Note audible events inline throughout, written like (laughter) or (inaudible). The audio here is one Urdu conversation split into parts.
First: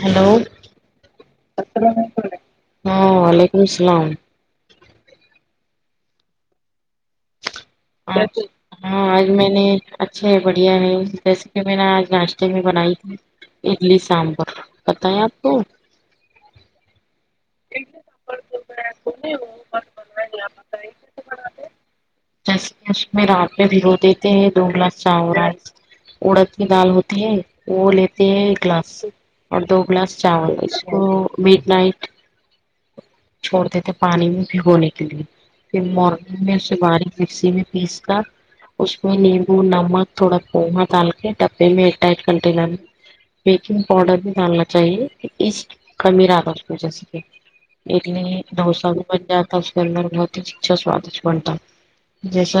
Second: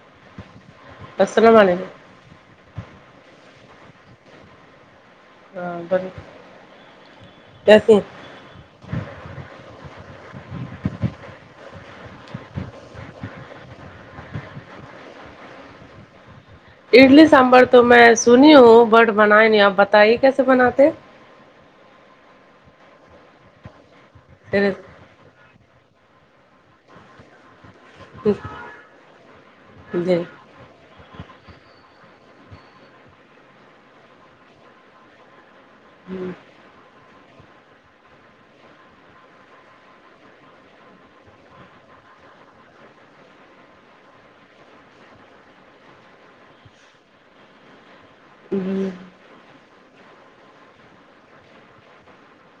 ہیلو السلام علیکم ہاں وعلیکم السلام ہاں بڑ کیسے (unintelligible) ہاں آج میں نے اچھے بڑھیا ریسپی میں نے آج ناشتے میں بنائی تھی اڈلی سانبر پتا ہے آپ کو اڈلی سانبر تو میں سنی ہوں بٹ بنائے نہیں آپ بتائیے کیسے بناتے جس مش میں رات میں بھگو دیتے ہیں پھر دوگلاس چاول اڑد کی دال ہوتی ہے وہ لیتے ہیں ایک گلاس اور دو گلاس جی چاول اس مڈ نائٹ چھوڑتے تھے پانی میں بھیگونے کے لیے پھر مارننگ میں اسے بارک مکسی میں پیس کر اس میں نیمبو نمک تھوڑا کوما ڈال کے ڈبے میں ایرٹئڈ کنٹینر میں بیکنگ پاؤڈر بھی ڈالنا چاہیے اس کمیر (unintelligible) اس جیسے کہ اڈلی ڈوسا بن جاتا اس اندر اچھا سوادش بنتا جیسا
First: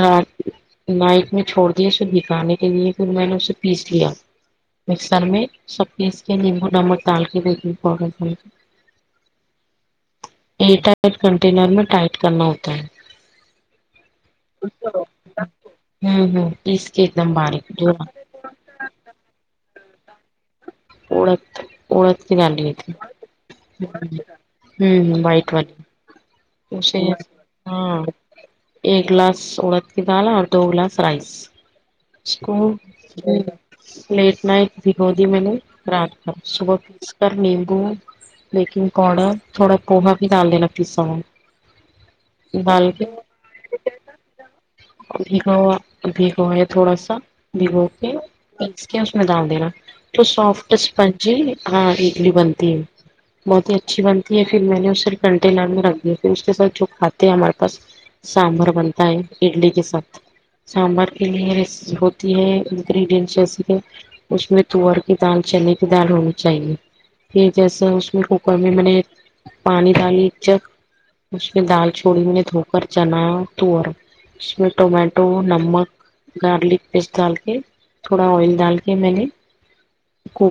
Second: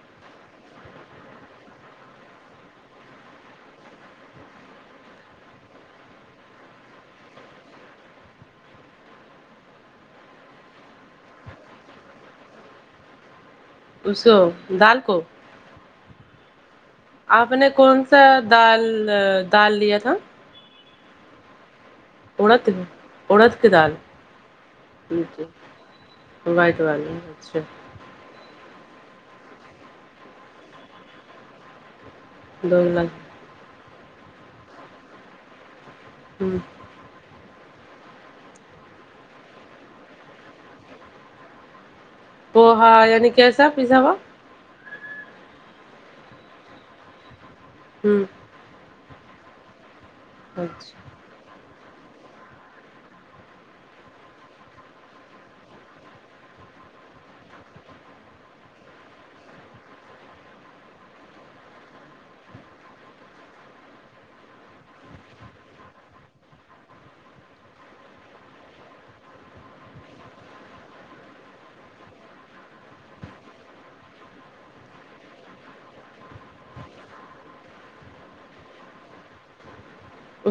نائٹ میں چھوڑ دی اسے بھکانے کے لیے پھر میں نے اسے پیس لیا مکسر میں سب پیس کے نیمبو نمک ڈال کے بےکینگ پاو ڈر ایر اٹئٹ کنٹینر میں ٹائٹ کرنا ہوتا ہے اسو دال کو ہمم ہمم پیس کے ایک دم آپ باریک نے کون سا دال دال لیا تھا اڑت اڑد کی دال اڑد لے تھے اڑد کی دال ہ ہ وائٹ والی وائٹ اسے والی اچھا ہاں ایک گلاس اڑد کی دال اور دو گلاس رائس اس کو دو گلاس لیٹ نائٹ بگو دی میں نے رات صبح پر لمبو بیکنگ پاؤڈر تھوڑا پوہا بھی ڈال دینا پیسا پوہا یعی کیسا پیسا وا بھیگا ہوا بھیگا ہوا ہے تھوڑا سا بھگو کے ہمم اس میں ڈال دینا تو سافٹ اچھا اسپنج ہاں اڈلی بنتی ہے بہت ہی اچھی بنتی ہے پھر میں نے اس سے کنٹے مہیں رکھ دیے پھر اس کے ساتھ جو کھاتے ہیں ہمارے پاس سانبھر بنتا ہے اڈلی کے ساتھ سانبر کے لیے ہوتی ہے انگریڈینٹ جیسے کہ اس میں تور کی دال چنے کی دال ہونی چاہیے پھر جیسا اس میں کوکر میں میں نے پانی ڈالی ایک جک اس میں دال چوڑی میں دھو کر چنا توور اس میں ٹمیٹو نمک گارلک پیسٹ ڈال کے تھوڑا آئل ڈال کے میں نے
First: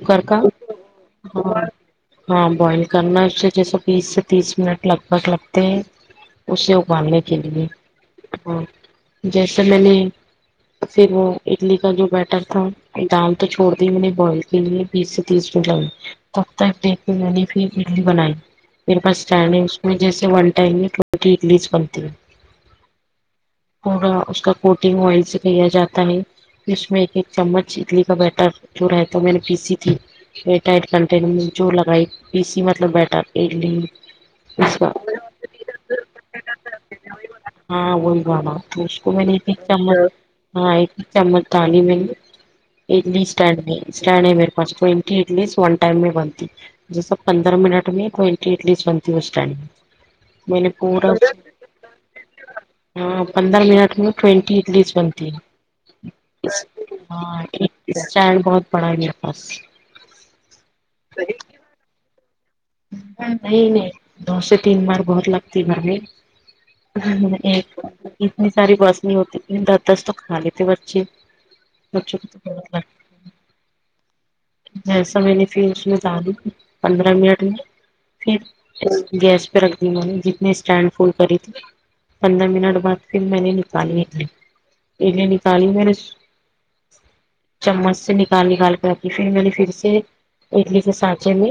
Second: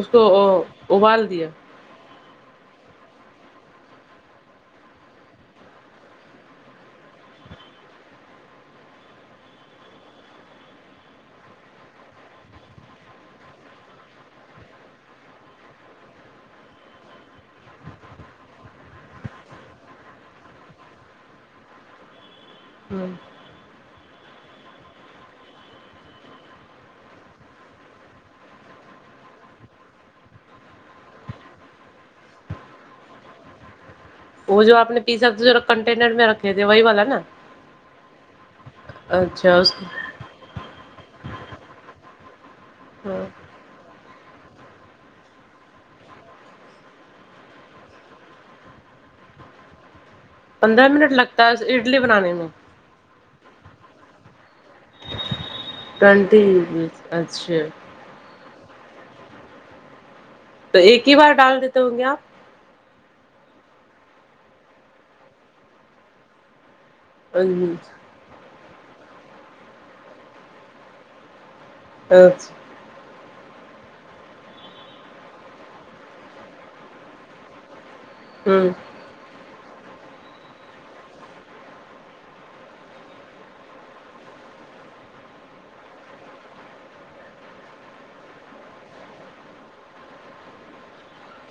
اس کو کا ابال دیا ہاں بوائل کرنا اس سے جیسا بیس سے تیس منٹ لگ بھگ لگ تا ہے اسے اگالنے کے لیے جیسے میں نے پھر وہ اڈلی کا جو بیٹر تھا دال تو چھوڑ دی میں نے بوائل بیس سے تیس منٹ لگے تب تک ایک نے پھر اڈلی بنائی میرے پاس ٹینڈنگس میں جیسے ون ٹائم میں ٹوینٹی اڈلیز بنتی ہے پورا اس کا کوٹنگ وائل سے کیا جاتا ہے اس میں ایک ایک چمچ اڈلی کا بیٹر جو رہتا میں نے پیسی تھی ایر ٹائٹ کنٹینر میں جو لگائی پیسی مطلب بیٹر اڈلی وہ اس جو کا آپ نے پیسا کنٹینر میں رکھے تھے وہی والا نا ہاں وہاں اس کو میں نے ایک اچھا ایک اس چمچ ہاں ایک ایک چمچ دالی میں نے اڈلی ہاں اسٹینڈ ہے اسٹینڈ ہے میرے پاس ٹوئنٹی اڈلیس ون ٹائم میں بنتی جیساپندرہ منٹ میں ٹوئنٹی اڈلیس بنتی ہے اسٹینڈ میں میں نے پندرہ پورا منٹ لگتا ہے اس اڈلی بنانے میں ہاں پندر منٹ میں ٹوینٹی اڈلی بنتی ہے تونتے عدلیس ہاں اچھا اسٹینڈ بہت بڑا ہے میرے پاس تو ایک ہی بار ڈال دیتے ہوں گے آپ نہیں نہیں دو سے تین بار بہت لگتی گھر میں ایک اتنی ساری بس نہیں ہوتی دس دس تو کھا لیتے بچے (unintelligible) اچھا جیسا میں نے پھر اس میں دالی پندرہ منٹ پھر ہوں گیس پہ رکھ دی میں نے جتنے اسٹینڈ فل کری تھی پندرہ منٹ بعد پھر میں نے نکالی اے نکالی میں نے چمچ سے نکال نکال کر آتی پھر میں نے پھر سے اڈلی کے سانچے میں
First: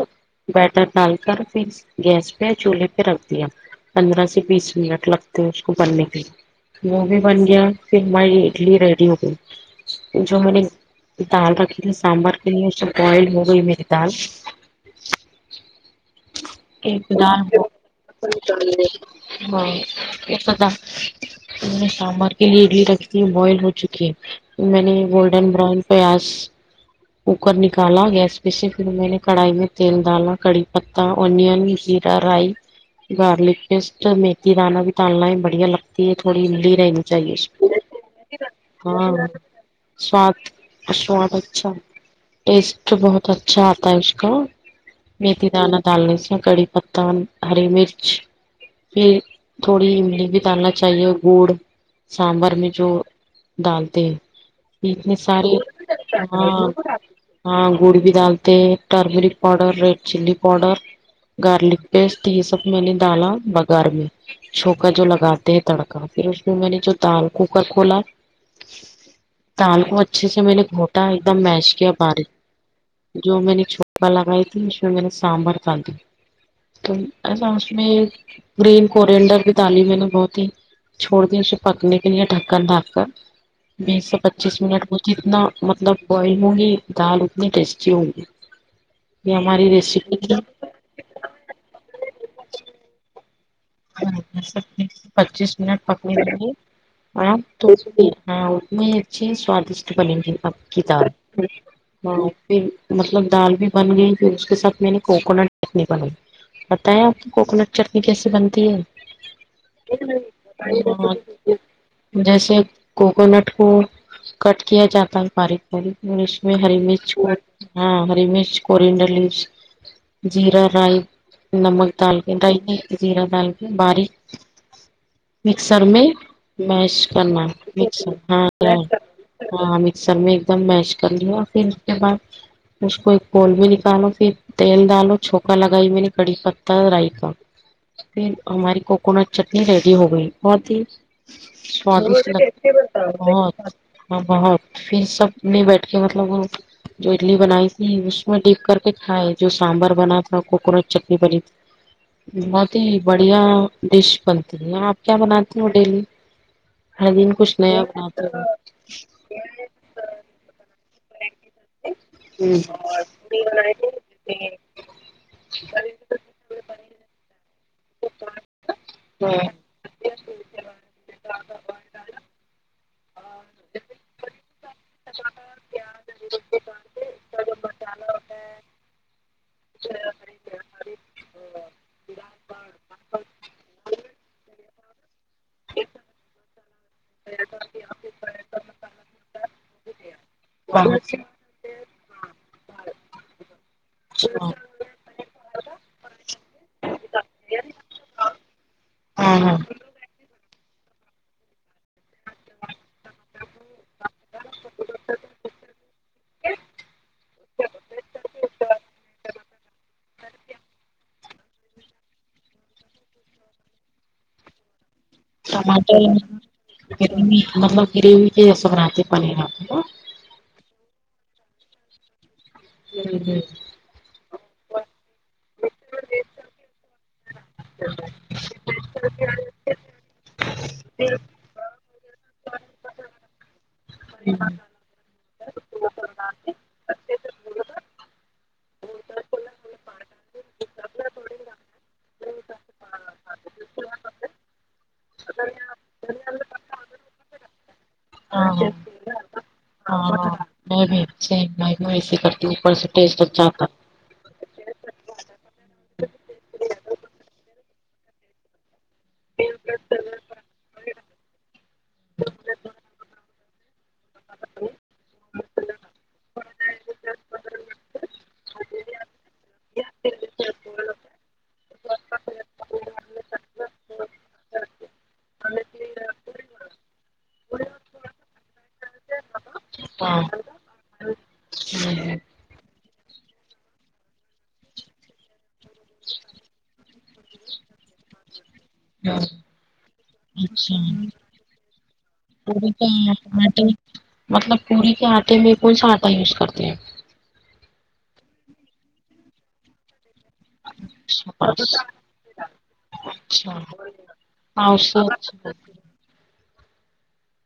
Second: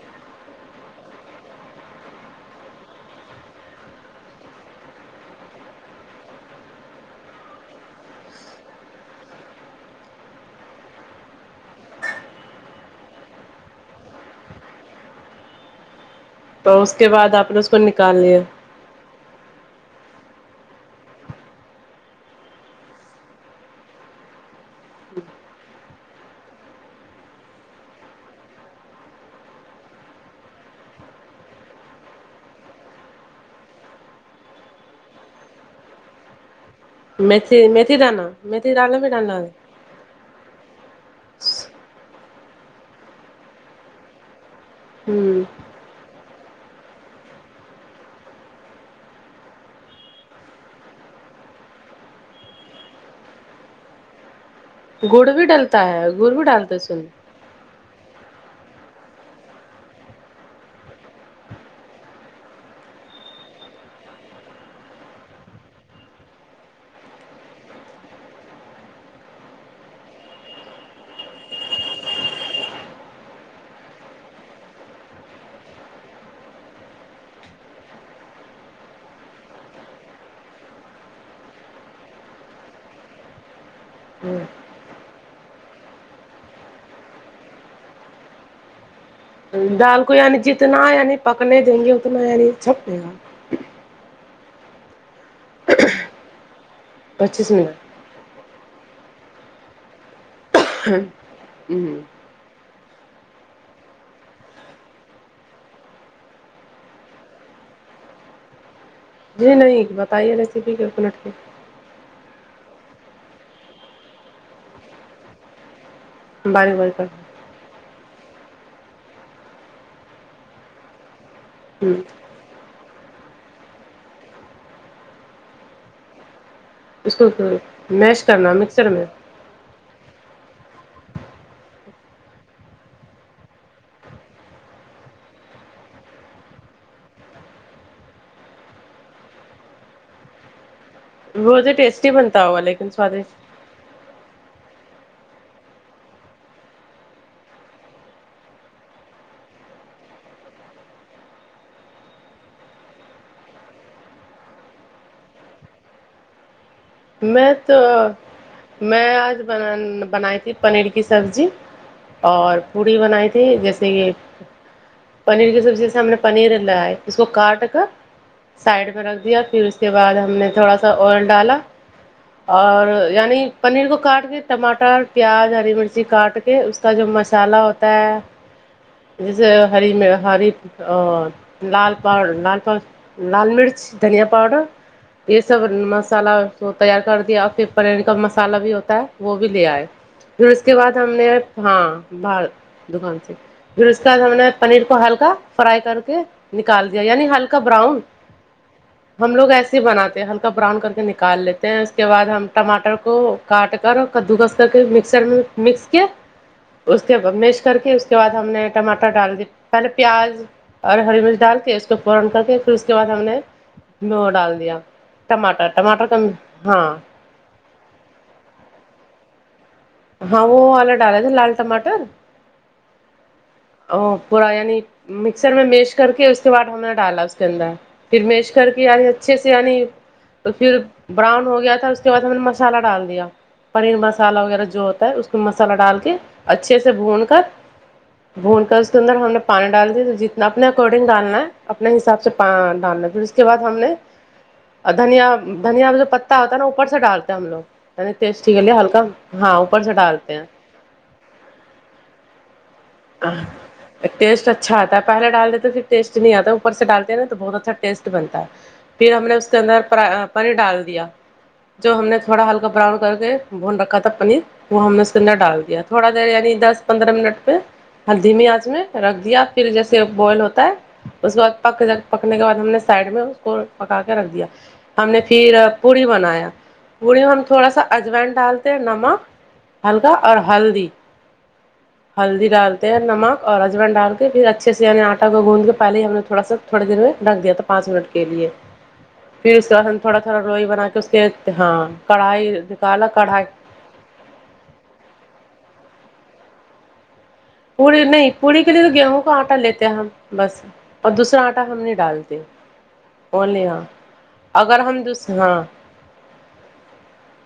بیٹر ڈال کر پھر گیس پہ چولہے پہ رکھ دیا پندرہ سے بیس منٹ لگتے ہیں اس کو بننے کے لیے وہ بھی بن گیا پھر ہماری اڈلی ریڈی ہو گئی جو میں نے دال رکھی تھی سانبر کے لیے اس سے بوائل ہو گئی میری دال تو (unintelligible) اس ایک کے بعد آپ دن نے اس کو نکال لیا (unintelligible) ہاں یہ تو تھا نے سامر کے لیے اڈلی رکھتی ہے بوائل ہو چکی ہے میں نے گولڈن براؤن پیاز کوکر نکالا گیس پہ سے پھر میں نے کڑھائی میں تیل ڈالا کڑی پتتا آنین جیرا رائی گارلک پسٹ میتھی دانا بھی ڈا لنا بڑیا لگتا ہے تھوڑی لی رہی ن چاہے میتھی میتھی دانا میتھی دانا بھی ہاں ڈالنا ہے سواد سواد اچھا ٹیسٹ بہت اچھا آتا ہے اس کا ہوں میتھی دانا ڈالنے سے کڑی پتا ہری مرچ پھر تھوڑی املی بھی ڈالنا چاہیے گڑ سانبر میں جو ڈالتے اتنے گڑ بھی سارے ڈلتا ہے گڑ بھی ہاں ڈالتے سن ہاں گوڑ بھی ڈالتے ہیں turmeric powder red chilli powder garlic paste یہ سب میں نے ڈالا بگار میں چھوکا جو لگاتے ہیں تڑکا پھر اس میں میں نے جو دال کوکر کھولا تال کو اچھے سے میں نے گھونٹا ایک دم میش کیا باریک جو میں نے چھوکا لگائی تھی اس میں میں نے سانبر دا لدی تو ایسا اس میں گرین کورینڈر بھی دالی میں نے بہت ہی چھوڑ دیا اسے پکنے کے لیے ڈھکن ڈھاک کر بیس سے پچیس منٹ میں جتنا مطلب بوائل ہوں گی دال اتنی ٹیسٹی ہو نگی دال کو یعنی جتنا یعنی پکنے دیں گے اتنا یعنی چھپے گا پچیس منٹ پکنے دینگے پچیس منٹ ہاں اتنی ہی اچھی سوادشٹ بنیں گی آپ کی دال پھر مطلب دال بھی بن گئی پھر اس کے ساتھ میں نے کوکونٹ چٹنی بنائی بتائیں آپ کو کوکونٹ چٹنی کیسے بنتی ہے جی نہیں بتائیے ریسیپی کے منٹ کی (unintelligible) جیسے کوکونٹ کو کٹ کیا جاتا ہے باریک ہری مش میں باریک ہری باریک کر مرچ ہاں ہری مرچ کورینڈر لیوس جیرا رائی نمک ہوں دال رائی ڈال زیرا ڈال کے باریک مکسر میں میش اس کو کرنا اچھا میش ہاں کرنا مش مکسر میں ہاں مکسر میں ایک دم میش کر لیا پھر اس کے بعد اس کو ایک پول بھی نکالو پھر تیل ڈالو چھوکا لگائی میں نے کڑی پتا رائی کا پھر ہماری کوکونٹ چٹنی ریڈی ہو گئی بہت ہی بہت ہی ٹیسٹی بنتا ہوگا لیکن سوادشٹ (unintelligible) بہت پھر سب میں بیٹھ کے مطلب جو اڈلی بنائی تھی اس میں ڈپ کر کے کھائے جو سانبر بنا تھا کوکونٹ چٹنی بنی تھی بہت ا بڑھیا ڈش بنتی ہے آپ کیا بناتی ہو ڈیلی ہر دن میں کچھ تو نیا کام چلرا میں آج بنا بنائی تھی پنیر کی سبزی اور پوڑی بنائی تھی جیسے یہ پنیر کی سبزی جیسے ہم نے پنیر لائے اس کو کاٹ کر سائڈ پہ رکھ دیا پھر اس کے بعد ہم نے تھوڑا سا آ ئل ڈالا اور یعنی پنیر کو کاٹ کے ٹماٹر پیاز ہری مرچی کاٹ کے اس اس کا جو مصالحہ ہوتا ہے جیسے ہری میں ہری لال پاؤ لال پاؤ لال مرچ دھنیا پاؤڈر یہ سب مصالہ تو تیار کر دیا پھر پنیر کا مصا لہ بھی ہوتا ہے وہ بھی لے آئے پھر اس کے بعد باہر ہم سے نے ہاں باہر دکان سے پھر اس کے بعد ہم نے اچھا پنیر کو ہلکا فرائی کر کے نکال دیا یعنی ہلکا براؤن ہم ہاں لوگ ہاں ایسے ہی بناتے ہلکا براؤن کر کے نہی نکال لیتے ہیں اس کے بعد ہم ٹماٹر کو کاٹ کر کدو کس کر کے مکسر میں مکس کے اس کے میش کر کے اس کے بعد ہم نے ٹماٹر ڈال دیے پہلے پیاز اور ہری مرچ ڈال کے اس کو فورا کر کے پھر اس کے بعد ہم نے مو ڈال دیا ٹماٹر ٹماٹر کم ہاں مطلب گریوی تھ رہاتتے پانییر آپ ہاں وہ والا ڈالے تھے لال ٹماٹر ہمم ہمم ا پورا یعنی مکسر میں میش کر کے اس کے بعد ہم نے ڈالا اس چندا پھرمیش کر کیی رہ ہے اچھے سے یعنی پھر براؤن ہو گیا تھا اس کے بعد ہم نے مسالہ ڈال دیا پنیر مسالہ وغیرہ جو ہوتا ہے اس کو مسالہ ڈال کے اچھے سے بھون کر بھون کر اس کے اندر ہم نے پانی ڈال دی جتنا اپنے اکارڈنگ ڈالنا ہے اپنے حساب سے ڈالنا ہےپا پھر اس کے بعد ہم نے اور دھنیا دھنیا میں جو پتا ہوتا ہے نا اوپر سے ڈالتے ہیں ہم لوگ نی ٹیسٹ ہاں ہاں کے لے ہلکا ہاں اوپر سے ہاں ڈالتے ہیں میں بھی وسے کرتی ہوں اوپر سے ٹیسٹ ہ اچھا آتا (unintelligible) ٹیسٹ اچھا آتا ہے پہلے ڈال دیتے پھر ٹیسٹ نہیں آتا اوپر سے ڈالتے ہیں نا تو بہت اچھا ٹیسٹ بنتا ہے پھر ہم نے اس کے اندر پانی ڈال دیا جو ہم نے تھوڑا ہلکا براؤن کر کے بھون رکھا تھا پنیر وہ ہم نے اس کے اندر ڈال دیا تھوڑا دیر یعنی دس پندرہ منٹ پہ ہلدی م آچ میں رکھ دیا پھر جیسے بوائل ہوتا ہے اس کے بعد پک پکنے کے بعد ہم نے سائڈ میں اس کو پکا کے رکھ دیا ہم نے پھر پوڑی بنایا پوڑی میں ہم ہے تھوڑا سا اجوائن ڈالتے نمک ہلکا ہاں اور ہلدی ہلدی ڈالتے نمک اور اجوأن ڈال کے پھر اچھے سے ینی آٹا کو گوند کے پہلے ہم نے تھوڑ سا تھوڑی دیر میں رکھ دیا تھا پانچ منٹ کے لیے پھر اس کے بعد تھوڑا تھوڑا لوئی بنا اچھا کے اس کے ہاں کڑھائی پوری کا نکالا کڑھائی آٹے مطلب پوری کے آٹے میں کون سا آٹا یوز کرتے ہیں پوری نہیں پوری کے لیے تو گیہوں کا آٹا لیتے ہیں ہم بس اور دوسرا آٹا ہم نہیں ڈالتے اچھا بلیے ہاں ہاں اگر اس ہم دوس سے ہاں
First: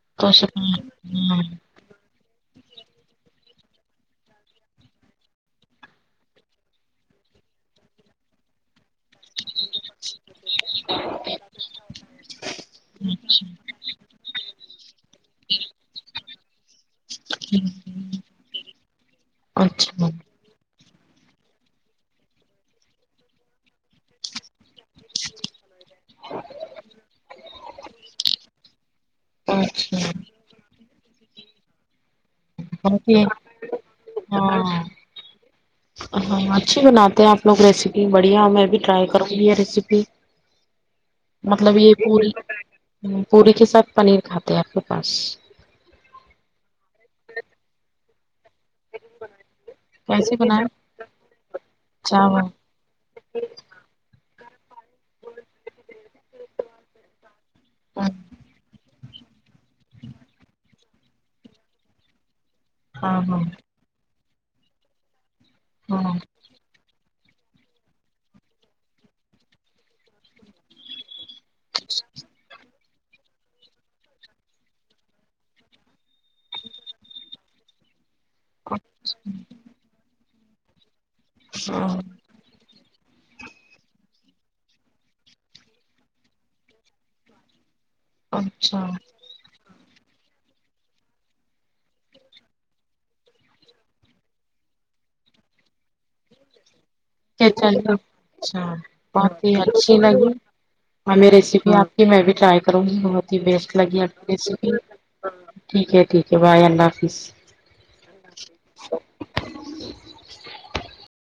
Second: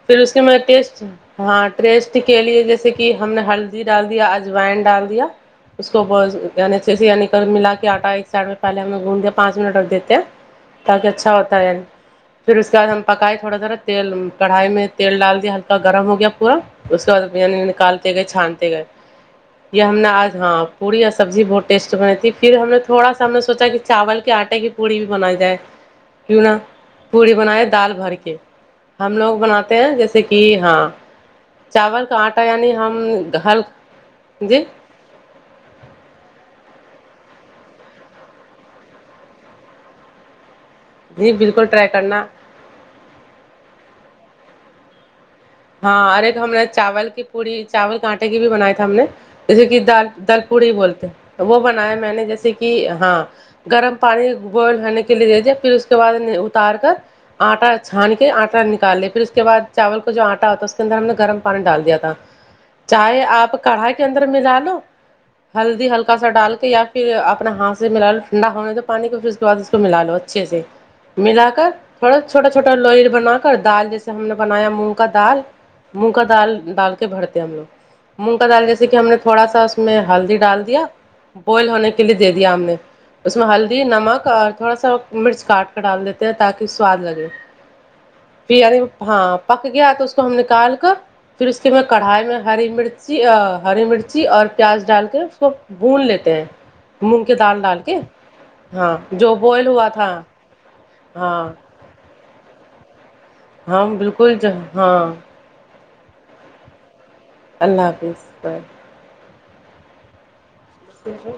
پھر اس کے میں ٹیسٹ تو ہاں ٹیسٹ کے لیے جیسے کہ ہم نے ہلدی ڈال دیا اجوائن ڈال دیا اس کو عنی اچھے سے عنی ملا کے آٹا ایک سائڈ میں پہے ہم نے گھڈ پانچ منٹ رکھ دیتے ہیں تاکہ اچھا ہوتا ہے پھر اس کے بعد ہم پکائے تھوڑا سذرا تیل کڑھائی میں تیل ڈال دیا ہلکا گرم ہو گیا پورا اس کے بعد بانی نکالتے گئے چھانتے گئے یہ ہم اچھا نے آج ہاں پوری اور سبزی بہت ٹیسٹی بنی تھی پھر ہم نے تھوڑا سا ہم نے سوچا کہ چاول کے آٹے کی پوڑی بھی بنائی جائے کیوں نہا پوڑی بنائے دال بھر کے ہم لوگ بناتے ہیں اچھا جیسے کہ ہاں چاول کا آٹا یعنی ہم اوکے گر ہاں ہاں اچھی بناتے ہیں آپ لوگ ریسیپی بڑھیا میں بھی ٹرائی کروں گی یہ ریسیپی جی بالکل مطلب ٹرائی یہ کرنا پوری پوری کے ساتھ پنیر کھاتے ہیں آپ کے پاس ہاں ار ایک ہم نے چاول کی پوڑی چاول کا آٹے کی بھی بنائی ہم نے جیسے کہ دال کیسے دال بنائیں پوڑی بولتے وہ بنایا میں نے چاول جیسے کہ کہ ہاں گرم پانی بوئل ہونے کے لیے دے دیا پھر اس کے بعد اتار کر آٹا ہاں چھان کے آٹا نکال لے پھر اس کے بع چاول کو جو آٹا تو اس کے اندر ہم نے گرم پانی ڈال دیا تھا ہاں چاہے آپ کڑھائی کے اندر ملا لو ہلدی ہاں ہلکا سا ڈال کے یار پھر اپنا ہاتھ سے ملا لو ٹھنڈا ہونے تو پانی کو پھر اس کے بعد اس کو ملا لو اچھے سے ملا کر تھوڑا چھوٹا چھوٹا لوئر بنا کر دال جیسے ہم نے بنایا مونگ کا دال مونگ کا دال ڈال کے بھر دے مونگ کا دال جیسے کہ ہم نے تھوڑا سا اس میں ہلدی ڈال دیا بوائل ہونے ہاں کے لیے دے دیا ہم نے اس میں ہلدی نمک اور تھوڑا سا مرچ کاٹ کر ڈال دیتے ہیں تاکہ سواد لگے پ اریو اچھا ہاں پک گیا تو اس کو ہم نکال کر پھر اس کے میں کڑھائی میں ہری مرچی ہری مرچی اور پیاز ڈال کے اس کو بھون لیتے ہیں مونگ کی کیا دال ڈال چلیے کے اچھا ہاں جو بوائل ہوا تھا ہ ہاں ریسیپی آپ کی میں بھی ٹرائی کروں گی بہت ہی بیسٹ ہاں لگی آپکی بالکل ریسیپی ہاں ٹھیک ہے ٹھیک ہے بائے اللہ حافظ اللہ حافظ بائی ج ہے (unintelligible)